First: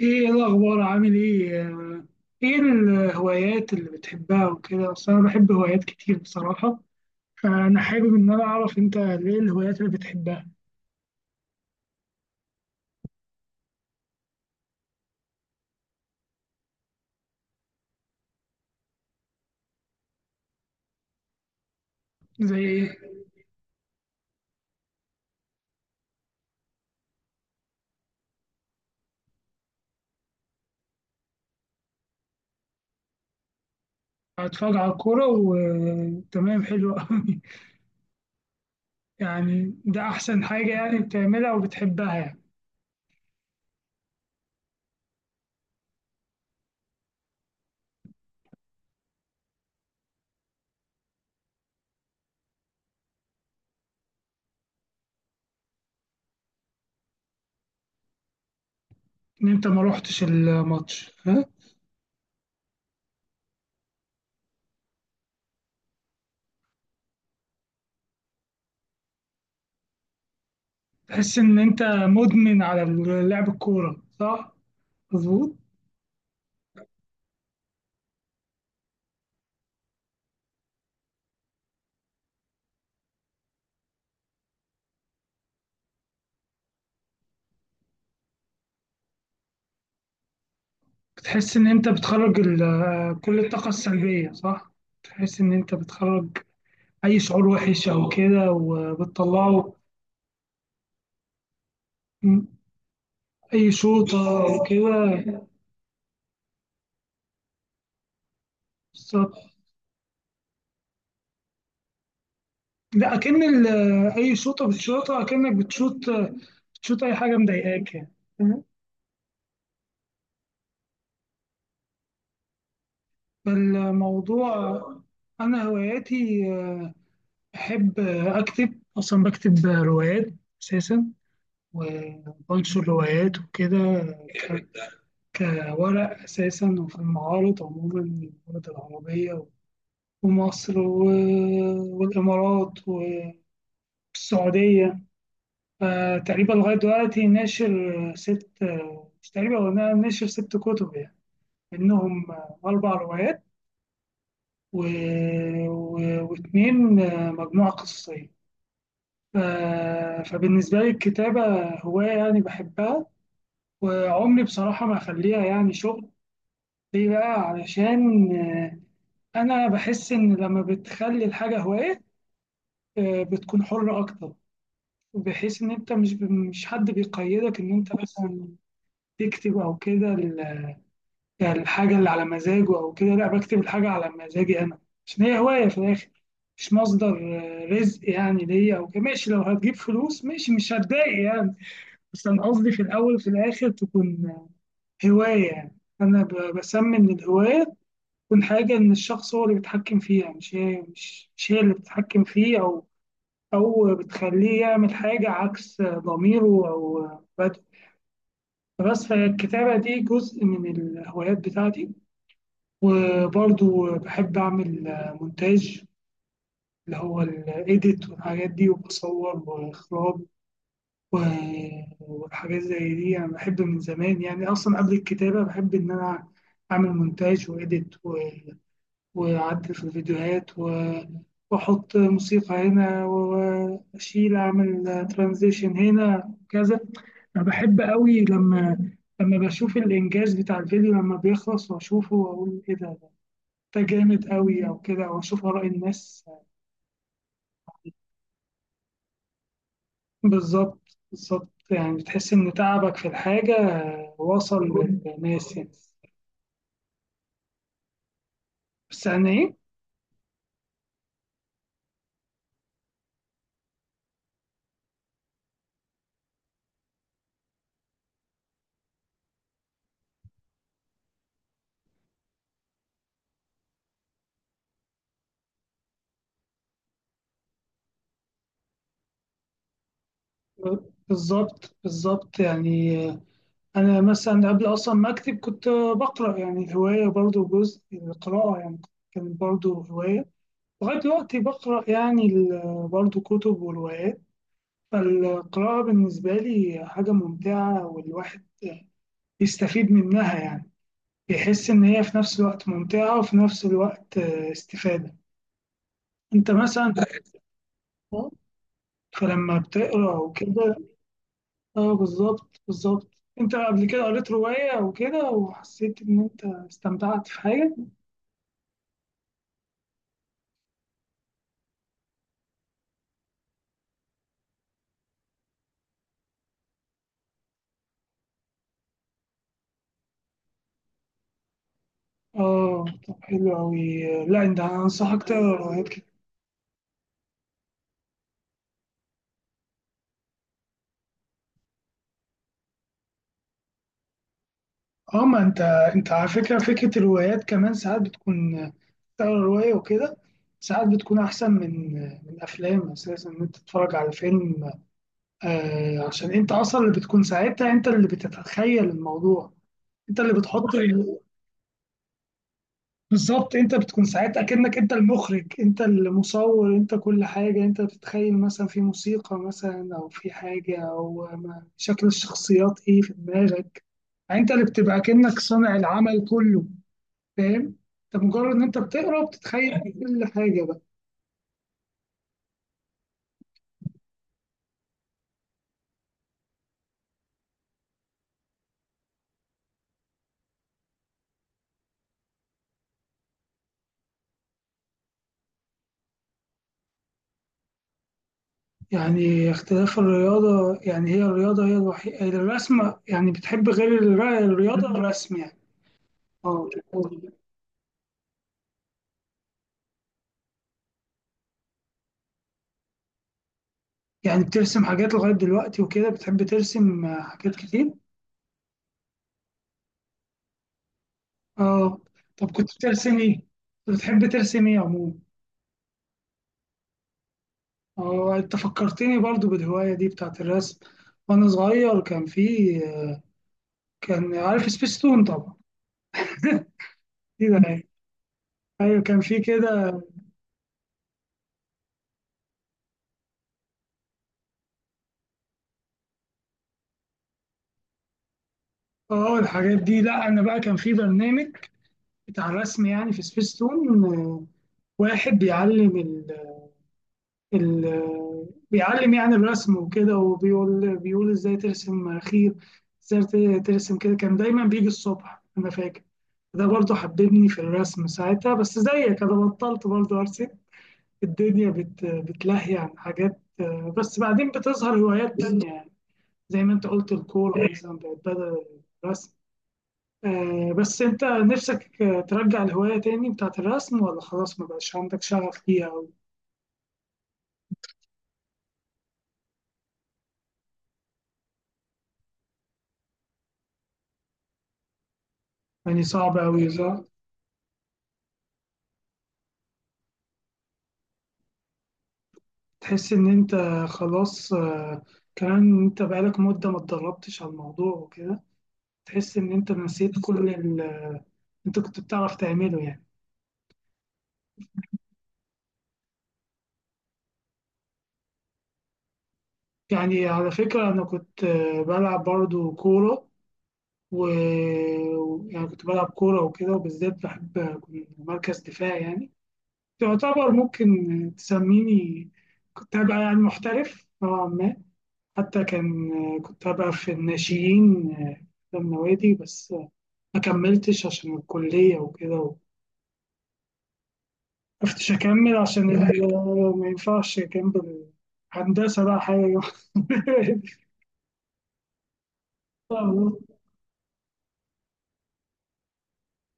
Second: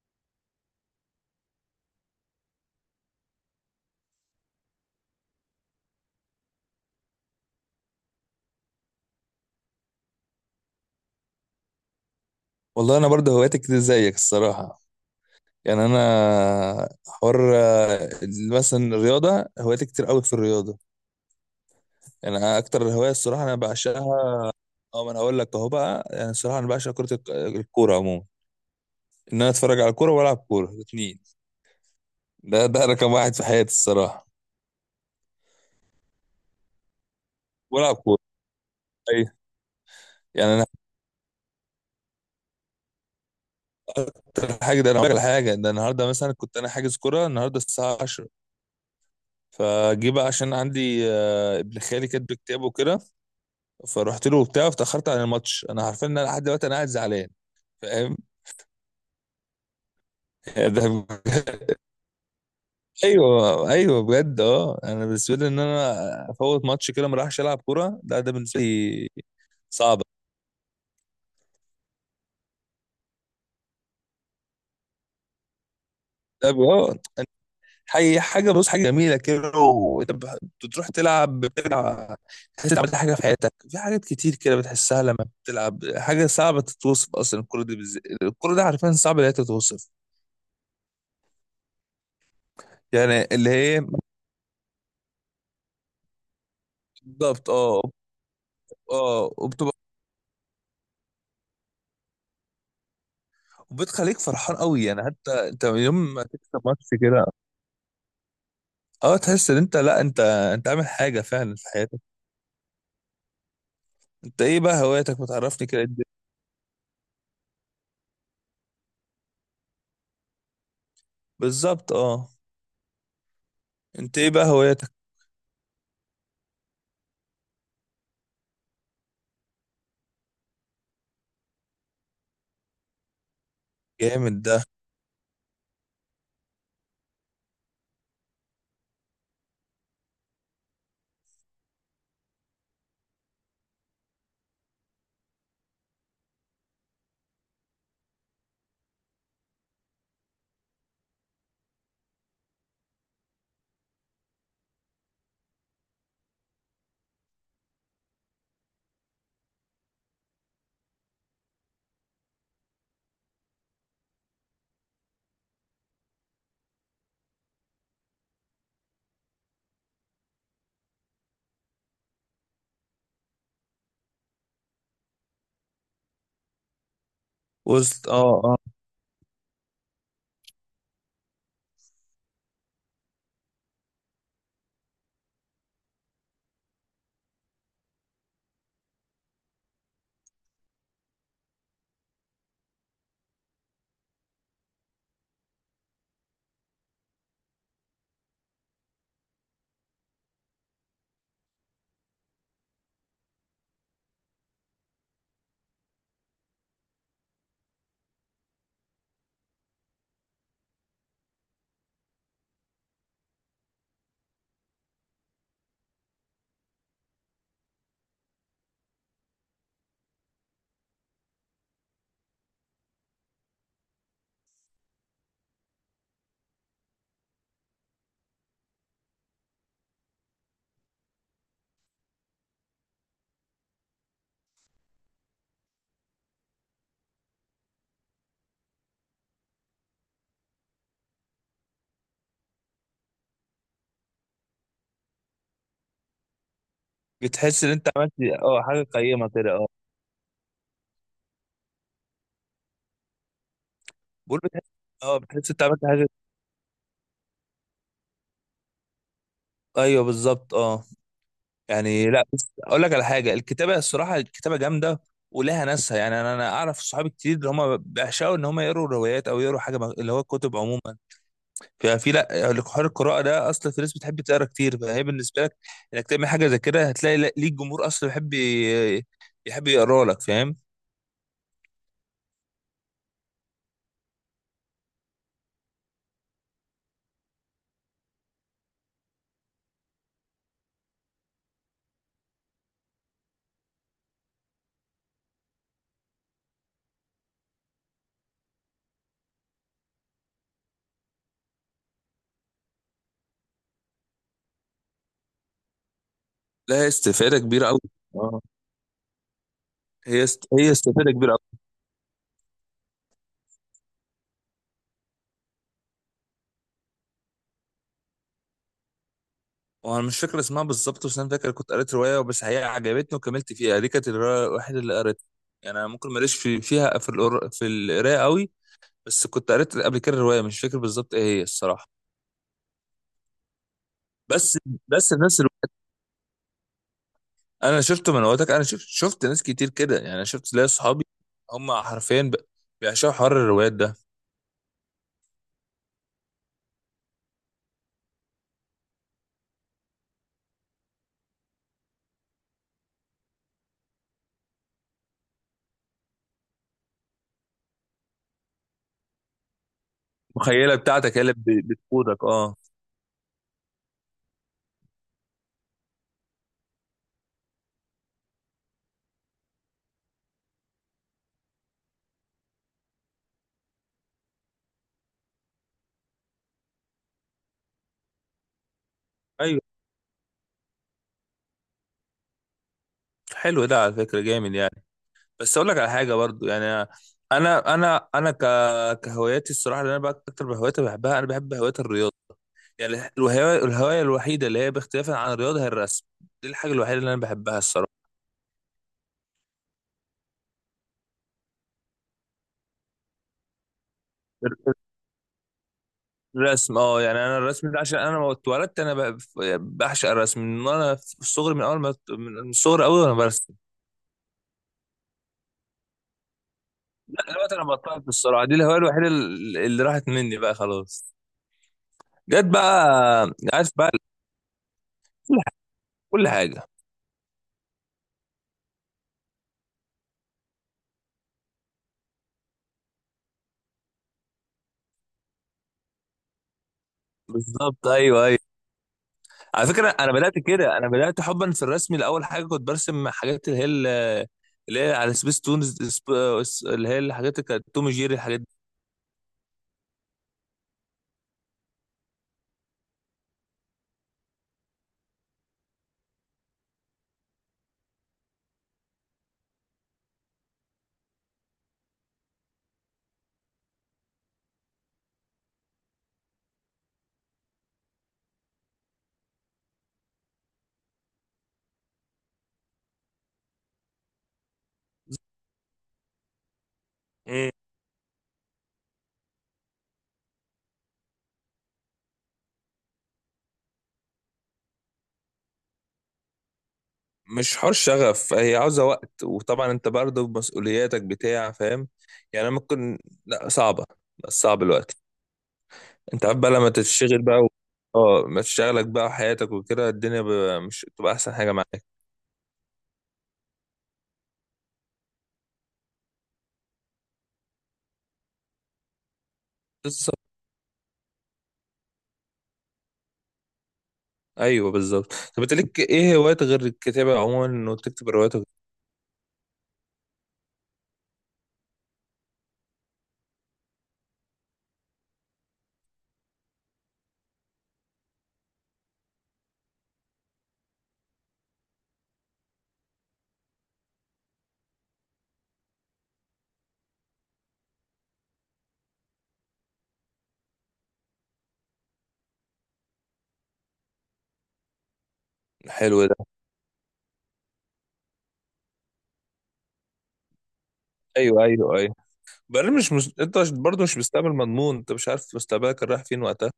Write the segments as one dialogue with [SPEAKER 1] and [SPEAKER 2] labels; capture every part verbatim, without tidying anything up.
[SPEAKER 1] ايه إيه الاخبار، عامل ايه؟ آه، ايه الهوايات اللي بتحبها وكده؟ اصل انا بحب هوايات كتير بصراحه، فانا حابب ان انا اعرف انت ايه الهوايات اللي بتحبها.
[SPEAKER 2] والله انا برضه هواياتي كتير زيك الصراحه. يعني انا حوار آه، مثلا الرياضه هواياتي كتير قوي في الرياضه. يعني
[SPEAKER 1] زي
[SPEAKER 2] أنا اكتر
[SPEAKER 1] ايه؟
[SPEAKER 2] هوايه الصراحه انا بعشقها. اه ما انا هقول لك اهو بقى، يعني الصراحه انا بعشق كره الك- الكوره عموما، ان انا اتفرج على الكوره والعب كوره الاثنين. ده ده رقم واحد في حياتي الصراحه.
[SPEAKER 1] اتفرج على الكوره؟ وتمام، حلو قوي.
[SPEAKER 2] والعب كوره. ايوه.
[SPEAKER 1] يعني ده احسن
[SPEAKER 2] يعني انا
[SPEAKER 1] حاجه يعني بتعملها وبتحبها يعني؟
[SPEAKER 2] حتى الحاجه ده انا هقول لك على حاجه، ده النهارده مثلا كنت انا حاجز كوره النهارده الساعه عشره، فجه بقى عشان عندي آه، ابن خالي كاتب كتابه كده، فرحت له وبتاع فتأخرت عن الماتش، انا عارفين ان انا لحد دلوقتي انا قاعد زعلان. فاهم؟
[SPEAKER 1] ان انت ما روحتش
[SPEAKER 2] ده
[SPEAKER 1] الماتش، ها؟
[SPEAKER 2] ايوه ايوه بجد اه. انا بالنسبه لي ان انا افوت ماتش كده ما راحش العب كوره، ده ده بالنسبه لي صعبه.
[SPEAKER 1] تحس ان انت مدمن على لعب الكوره، صح؟ مظبوط.
[SPEAKER 2] ده ب- اه حي- حاجه بص، حاجه جميله كده وانت بح- بتروح تلعب، بتلعب تحس انت عملت حاجه في حياتك، في حاجات كتير كده بتحسها لما بتلعب. حاجه صعبه تتوصف اصلا الكوره دي، بالذات الكوره دي عارفين صعب ان هي تتوصف.
[SPEAKER 1] بتحس ان انت بتخرج ال-
[SPEAKER 2] يعني
[SPEAKER 1] كل
[SPEAKER 2] اللي
[SPEAKER 1] الطاقه
[SPEAKER 2] هي
[SPEAKER 1] السلبيه، صح؟ تحس ان انت بتخرج أي شعور
[SPEAKER 2] بالظبط اه
[SPEAKER 1] وحش أو كده،
[SPEAKER 2] اه.
[SPEAKER 1] وبتطلعه. أي
[SPEAKER 2] وبتخليك
[SPEAKER 1] شوطة
[SPEAKER 2] فرحان
[SPEAKER 1] أو
[SPEAKER 2] قوي يعني،
[SPEAKER 1] كده.
[SPEAKER 2] حتى انت يوم ما تكسب ماتش كده، اه
[SPEAKER 1] بالظبط.
[SPEAKER 2] تحس ان انت لا انت انت عامل حاجه فعلا في حياتك.
[SPEAKER 1] لا، أكن ال- أي
[SPEAKER 2] انت ايه
[SPEAKER 1] شوطة
[SPEAKER 2] بقى هواياتك؟
[SPEAKER 1] بتشوطها أكنك
[SPEAKER 2] بتعرفني كده
[SPEAKER 1] بتشوط
[SPEAKER 2] الدنيا.
[SPEAKER 1] بتشوط أي حاجة مضايقاك يعني. فاهم؟
[SPEAKER 2] بالظبط اه. انت ايه بقى
[SPEAKER 1] فالموضوع.
[SPEAKER 2] هواياتك؟
[SPEAKER 1] أنا هواياتي، آه، بحب، آه، أكتب، أصلا بكتب روايات أساسا، وبنشر روايات وكده.
[SPEAKER 2] جامد ده.
[SPEAKER 1] ك- كورق أساسا، وفي المعارض عموما، المعارض العربية، ومصر و- والإمارات والسعودية. آه، تقريبا لغاية دلوقتي ناشر ست، آه، مش تقريبا، هو نا- ناشر ست كتب يعني، منهم آه، أربع روايات، و... و... واتنين، آه، مجموعة قصصية. ف... فبالنسبة لي الكتابة هواية يعني بحبها، وعمري بصراحة ما أخليها يعني شغل. ليه بقى؟ علشان، آه، أنا بحس إن لما بتخلي الحاجة هواية، آه، بتكون حرة أكتر، بحيث ان انت مش مش حد بيقيدك ان انت
[SPEAKER 2] وسط اه
[SPEAKER 1] مثلا
[SPEAKER 2] اه.
[SPEAKER 1] تكتب او كده. ال- يعني الحاجه اللي على مزاجه او كده، لا، بكتب الحاجه على مزاجي انا، عشان هي هوايه في الاخر. مش مصدر، آه، رزق يعني ليا او كده، ماشي. لو هتجيب فلوس، ماشي، مش هتضايق يعني، بس انا قصدي في الاول وفي الاخر تكون هوايه. يعني انا ب- بسمي ان الهوايه تكون حاجه ان الشخص هو اللي بيتحكم فيها، مش هي مش مش هي اللي بتتحكم فيه، او او بتخليه يعمل حاجه عكس، آه، ضميره، او، آه، بس. فالكتابة دي جزء من الهوايات بتاعتي، وبرضو بحب أعمل مونتاج، اللي هو الإيديت والحاجات دي، وبصور وإخراج، و- وحاجات زي دي. أنا بحب من زمان يعني، أصلا قبل الكتابة بحب إن أنا أعمل مونتاج وإيديت، وأعدل في الفيديوهات، و... وأحط موسيقى هنا، و- وأشيل، أعمل ترانزيشن هنا كذا. أنا بحب قوي لما، لما بشوف الإنجاز بتاع الفيديو لما بيخلص، وأشوفه وأقول إيه ده، ده جامد قوي أو كده، أو أشوف آراء الناس.
[SPEAKER 2] بتحس ان انت عملت اه حاجه قيمه كده اه.
[SPEAKER 1] بالظبط، بالظبط، يعني بتحس إن تعبك في الحاجة
[SPEAKER 2] بقول
[SPEAKER 1] وصل
[SPEAKER 2] بتحس اه، بتحس
[SPEAKER 1] للناس
[SPEAKER 2] انت
[SPEAKER 1] يعني.
[SPEAKER 2] عملت حاجه.
[SPEAKER 1] بس يعني إيه.
[SPEAKER 2] ايوه بالظبط اه. يعني لا بس اقول لك على حاجه، الكتابه الصراحه الكتابه جامده، ولها ناسها يعني. انا انا اعرف صحابي كتير اللي هم بيعشقوا ان هم يقروا روايات او يقروا حاجه اللي هو كتب عموما. ففي لا لك حوار القراءه ده، اصلا في ناس بتحب تقرا كتير، فهي بالنسبه لك انك تعمل حاجه زي كده هتلاقي لا- ليك جمهور اصلا بيحب ي- يحب يقرا لك. فاهم؟
[SPEAKER 1] بالظبط، بالظبط، يعني أنا مثلا قبل أصلا ما أكتب كنت بقرأ، يعني الهواية برضو جزء من القراءة يعني، كانت برضو هواية. لغاية دلوقتي بقرأ يعني ال- برضو كتب وروايات، فالقراءة بالنسبة لي حاجة ممتعة، والواحد بيستفيد منها يعني. بيحس إن هي في نفس الوقت ممتعة، وفي نفس الوقت، آه، استفادة. أنت
[SPEAKER 2] لا هي
[SPEAKER 1] مثلا
[SPEAKER 2] استفاده كبيره قوي اه.
[SPEAKER 1] فلما بتقرأ
[SPEAKER 2] هي است... هي
[SPEAKER 1] وكده.
[SPEAKER 2] استفاده كبيره قوي.
[SPEAKER 1] اه، بالظبط، بالظبط. أنت قبل كده قريت رواية وكده وحسيت إن أنت استمتعت في حاجة؟
[SPEAKER 2] وانا مش فاكر اسمها بالظبط، بس انا فاكر كنت قريت روايه بس هي عجبتني وكملت فيها، دي كانت الروايه الوحيده اللي قريتها. يعني انا ممكن ماليش في فيها في القر... في القرايه قوي، بس كنت قريت قبل كده الروايه، مش فاكر بالظبط ايه هي الصراحه.
[SPEAKER 1] اه، طب حلو أوي. لا
[SPEAKER 2] بس
[SPEAKER 1] أنت،
[SPEAKER 2] بس
[SPEAKER 1] أنصحك
[SPEAKER 2] الناس
[SPEAKER 1] تقرا روايات كده.
[SPEAKER 2] انا شفته من وقتك، انا شفت شفت ناس كتير كده. يعني انا شفت ليا صحابي هم حرفيا ب- بيعشقوا حر الروايات ده.
[SPEAKER 1] اه، ما أنت، أنت على فكرة فكرة الروايات كمان ساعات بتكون، تقرا رواية وكده، ساعات بتكون أحسن من من أفلام أساسا، إن أنت تتفرج على فيلم، آه عشان أنت أصلا اللي بتكون ساعتها، أنت اللي بتتخيل الموضوع، أنت اللي بتحط
[SPEAKER 2] مخيله بتاعتك
[SPEAKER 1] ال-
[SPEAKER 2] هي اللي ب- بتقودك اه.
[SPEAKER 1] بالظبط. أنت بتكون ساعتها كأنك أنت المخرج، أنت المصور، أنت كل حاجة. أنت بتتخيل مثلا في موسيقى، مثلا أو في حاجة، أو ما- شكل الشخصيات إيه في دماغك. يعني انت اللي بتبقى كأنك صانع العمل كله، فاهم؟ انت مجرد ان انت بتقرا،
[SPEAKER 2] ايوه
[SPEAKER 1] بتتخيل كل حاجه بقى.
[SPEAKER 2] حلو ده على فكره جامد يعني. بس اقول لك على حاجه برضو يعني، انا انا انا ك... كهواياتي الصراحه، اللي انا بقى اكتر هوايات بحبها انا بحب هوايه الرياضه. يعني الهوايه الهوايه الوحيده اللي هي باختلافا عن الرياضه هي الرسم. دي الحاجه الوحيده اللي انا بحبها الصراحه.
[SPEAKER 1] يعني اختلاف الرياضه، يعني هي الرياضه هي الوحيده، الرسم. يعني بتحب غير الر- الرياضه الرسم يعني؟ اه،
[SPEAKER 2] الرسم اه. يعني انا الرسم ده عشان انا ما اتولدت انا ب- بعشق الرسم من وانا في الصغر، من اول ما من الصغر قوي وانا برسم.
[SPEAKER 1] يعني بترسم حاجات لغايه دلوقتي وكده، بتحب ترسم، آه،
[SPEAKER 2] لا دلوقتي
[SPEAKER 1] حاجات
[SPEAKER 2] انا
[SPEAKER 1] كتير؟
[SPEAKER 2] بطلت الصراحه، دي الهوايه الوحيده ال- اللي راحت مني بقى خلاص.
[SPEAKER 1] اه،
[SPEAKER 2] جت
[SPEAKER 1] طب
[SPEAKER 2] بقى.
[SPEAKER 1] كنت بترسم ايه؟
[SPEAKER 2] عارف بقى.
[SPEAKER 1] كنت بتحب ترسم ايه عموما؟
[SPEAKER 2] كل ح- كل حاجه.
[SPEAKER 1] اه، انت فكرتني برضو بالهوايه دي بتاعت الرسم. وانا صغير كان في، كان عارف سبيستون؟ طبعا.
[SPEAKER 2] بالظبط ايوه ايوه.
[SPEAKER 1] ايوه كان في
[SPEAKER 2] على فكره
[SPEAKER 1] كده.
[SPEAKER 2] انا بدات كده، انا بدات حبا في الرسم. لاول حاجه كنت برسم حاجات اللي هي ال- اللي هي على سبيس تونز، سب- اللي هي الحاجات اللي كانت توم جيري الحاجات
[SPEAKER 1] اه الحاجات دي. لا انا بقى، كان في برنامج بتاع رسم يعني في سبيستون، آه، واحد بيعلم ال... ال... آه، بيعلم يعني الرسم وكده، وبيقول بيقول ازاي ترسم خير، ازاي ت- ترسم كده. كان دايما بيجي الصبح، انا فاكر. ده برضه حببني في الرسم ساعتها، بس زيك انا بطلت برضه ارسم. الدنيا بت... بتلهي عن حاجات، آه، بس بعدين بتظهر هوايات تانية يعني، زي ما انت قلت
[SPEAKER 2] دي.
[SPEAKER 1] الكورة مثلا بقت بدل الرسم. آه، بس انت نفسك، آه، ترجع الهواية تاني بتاعت الرسم، ولا خلاص ما بقاش عندك شغف ليها أو؟
[SPEAKER 2] مش حوار شغف، هي عاوزة وقت، وطبعا انت برضه بمسؤولياتك بتاع. فاهم؟ يعني أنا ممكن لا صعبة، بس صعب الوقت.
[SPEAKER 1] يعني
[SPEAKER 2] انت
[SPEAKER 1] صعب
[SPEAKER 2] عارف بقى لما
[SPEAKER 1] أوي، صح؟
[SPEAKER 2] تشتغل بقى و... اه ما تشتغلك بقى وحياتك وكده الدنيا ب... مش تبقى احسن حاجة معاك.
[SPEAKER 1] تحس إن انت خلاص، آه، كمان انت بقالك مدة ما اتدربتش على الموضوع وكده، تحس إن انت نسيت
[SPEAKER 2] بالظبط.
[SPEAKER 1] كل اللي انت كنت بتعرف تعمله يعني.
[SPEAKER 2] ايوه بالظبط. طب انت ليك ايه هوايات غير الكتابة عموما انه تكتب روايات وكده؟
[SPEAKER 1] يعني على فكرة، أنا كنت، آه، بلعب برضو كورة، و و- يعني كنت بلعب كورة وكده، وبالذات بحب أكون مركز دفاع يعني. يعتبر، ممكن تسميني كنت هبقى يعني محترف نوعا ما. حتى كان، كنت هبقى في الناشئين في النوادي، بس ما كملتش عشان الكلية وكده. وقفتش أكمل عشان ال-
[SPEAKER 2] حلو ده.
[SPEAKER 1] ما ينفعش جنب الهندسة بقى حاجة.
[SPEAKER 2] ايوه ايوه ايوه. بعدين مش مس... انت مش- برضه مش مستقبل مضمون، انت مش عارف مستقبلك رايح فين وقتها.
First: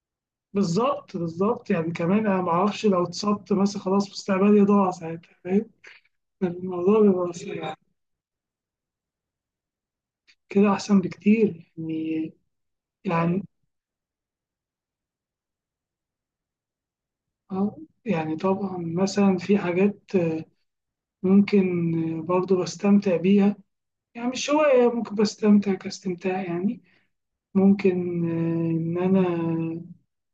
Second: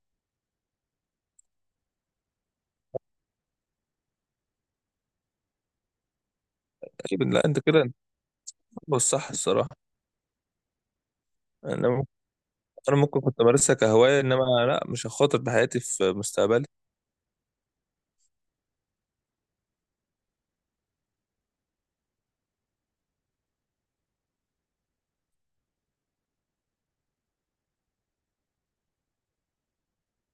[SPEAKER 1] بالظبط، بالظبط، يعني كمان أنا معرفش لو اتصبت مثلا خلاص مستقبلي ضاع ساعتها، فاهم؟ الموضوع
[SPEAKER 2] ايوه
[SPEAKER 1] بيبقى
[SPEAKER 2] لا انت
[SPEAKER 1] يعني،
[SPEAKER 2] كده انت بتفكر الصح الصراحة.
[SPEAKER 1] كده أحسن بكتير
[SPEAKER 2] انا
[SPEAKER 1] يعني.
[SPEAKER 2] انا ممكن كنت
[SPEAKER 1] يعني،
[SPEAKER 2] امارسها كهوايه، انما لا مش هخاطر بحياتي في مستقبلي.
[SPEAKER 1] آه، يعني طبعا مثلا في حاجات، آه، ممكن، آه، برضو بستمتع بيها، يعني مش هواية، ممكن بستمتع كاستمتاع يعني. ممكن، آه، إن أنا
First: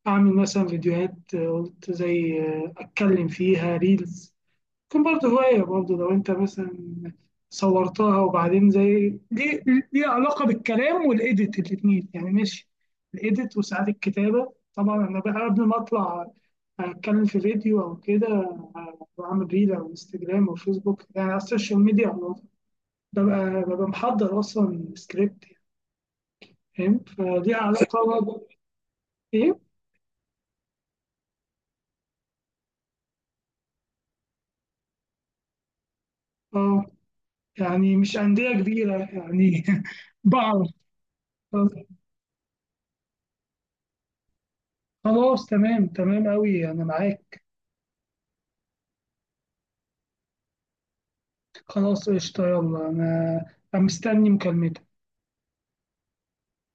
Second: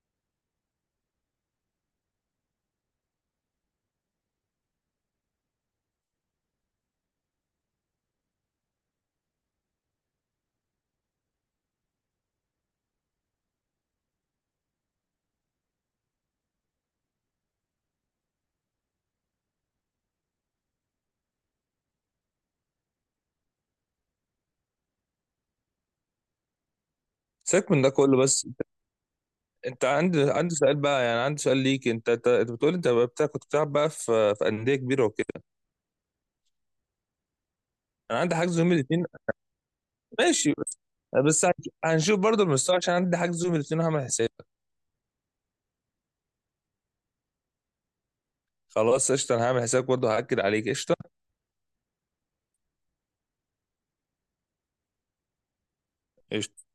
[SPEAKER 1] أعمل مثلا فيديوهات، آه، قلت زي، آه، أتكلم فيها ريلز. كان برضه هواية برضه، لو أنت مثلا صورتها، وبعدين زي ليه، ليه علاقة بالكلام والإيديت الاتنين يعني، ماشي، الإيديت وساعات الكتابة. طبعا أنا بقى قبل ما أطلع أتكلم في فيديو أو كده، آه، بعمل ريل على انستجرام أو فيسبوك يعني على السوشيال ميديا عموما. ببقى ببقى محضر أصلا سكريبت، فاهم؟ فليها
[SPEAKER 2] سيبك من ده
[SPEAKER 1] علاقة
[SPEAKER 2] كله. بس
[SPEAKER 1] برضه-
[SPEAKER 2] انت
[SPEAKER 1] إيه؟
[SPEAKER 2] أنت عندي عندي سؤال بقى، يعني عندي سؤال ليك. انت انت أنت بتقول انت بقى بتاع كنت بتلعب بقى في في انديه كبيره وكده.
[SPEAKER 1] آه، يعني مش
[SPEAKER 2] انا عندي
[SPEAKER 1] أندية
[SPEAKER 2] حجز يوم
[SPEAKER 1] كبيرة
[SPEAKER 2] الاثنين
[SPEAKER 1] يعني.
[SPEAKER 2] ماشي،
[SPEAKER 1] بعض.
[SPEAKER 2] بس بس هنش- هنشوف برضه المستوى، عشان عندي حجز يوم الاثنين هعمل حساب.
[SPEAKER 1] خلاص، تمام، تمام أوي، أنا معاك.
[SPEAKER 2] خلاص قشطه، انا هعمل حسابك برضه هاكد عليك. قشطه
[SPEAKER 1] خلاص قشطة، يلا، أنا أنا مستني مكالمتك.
[SPEAKER 2] قشطة.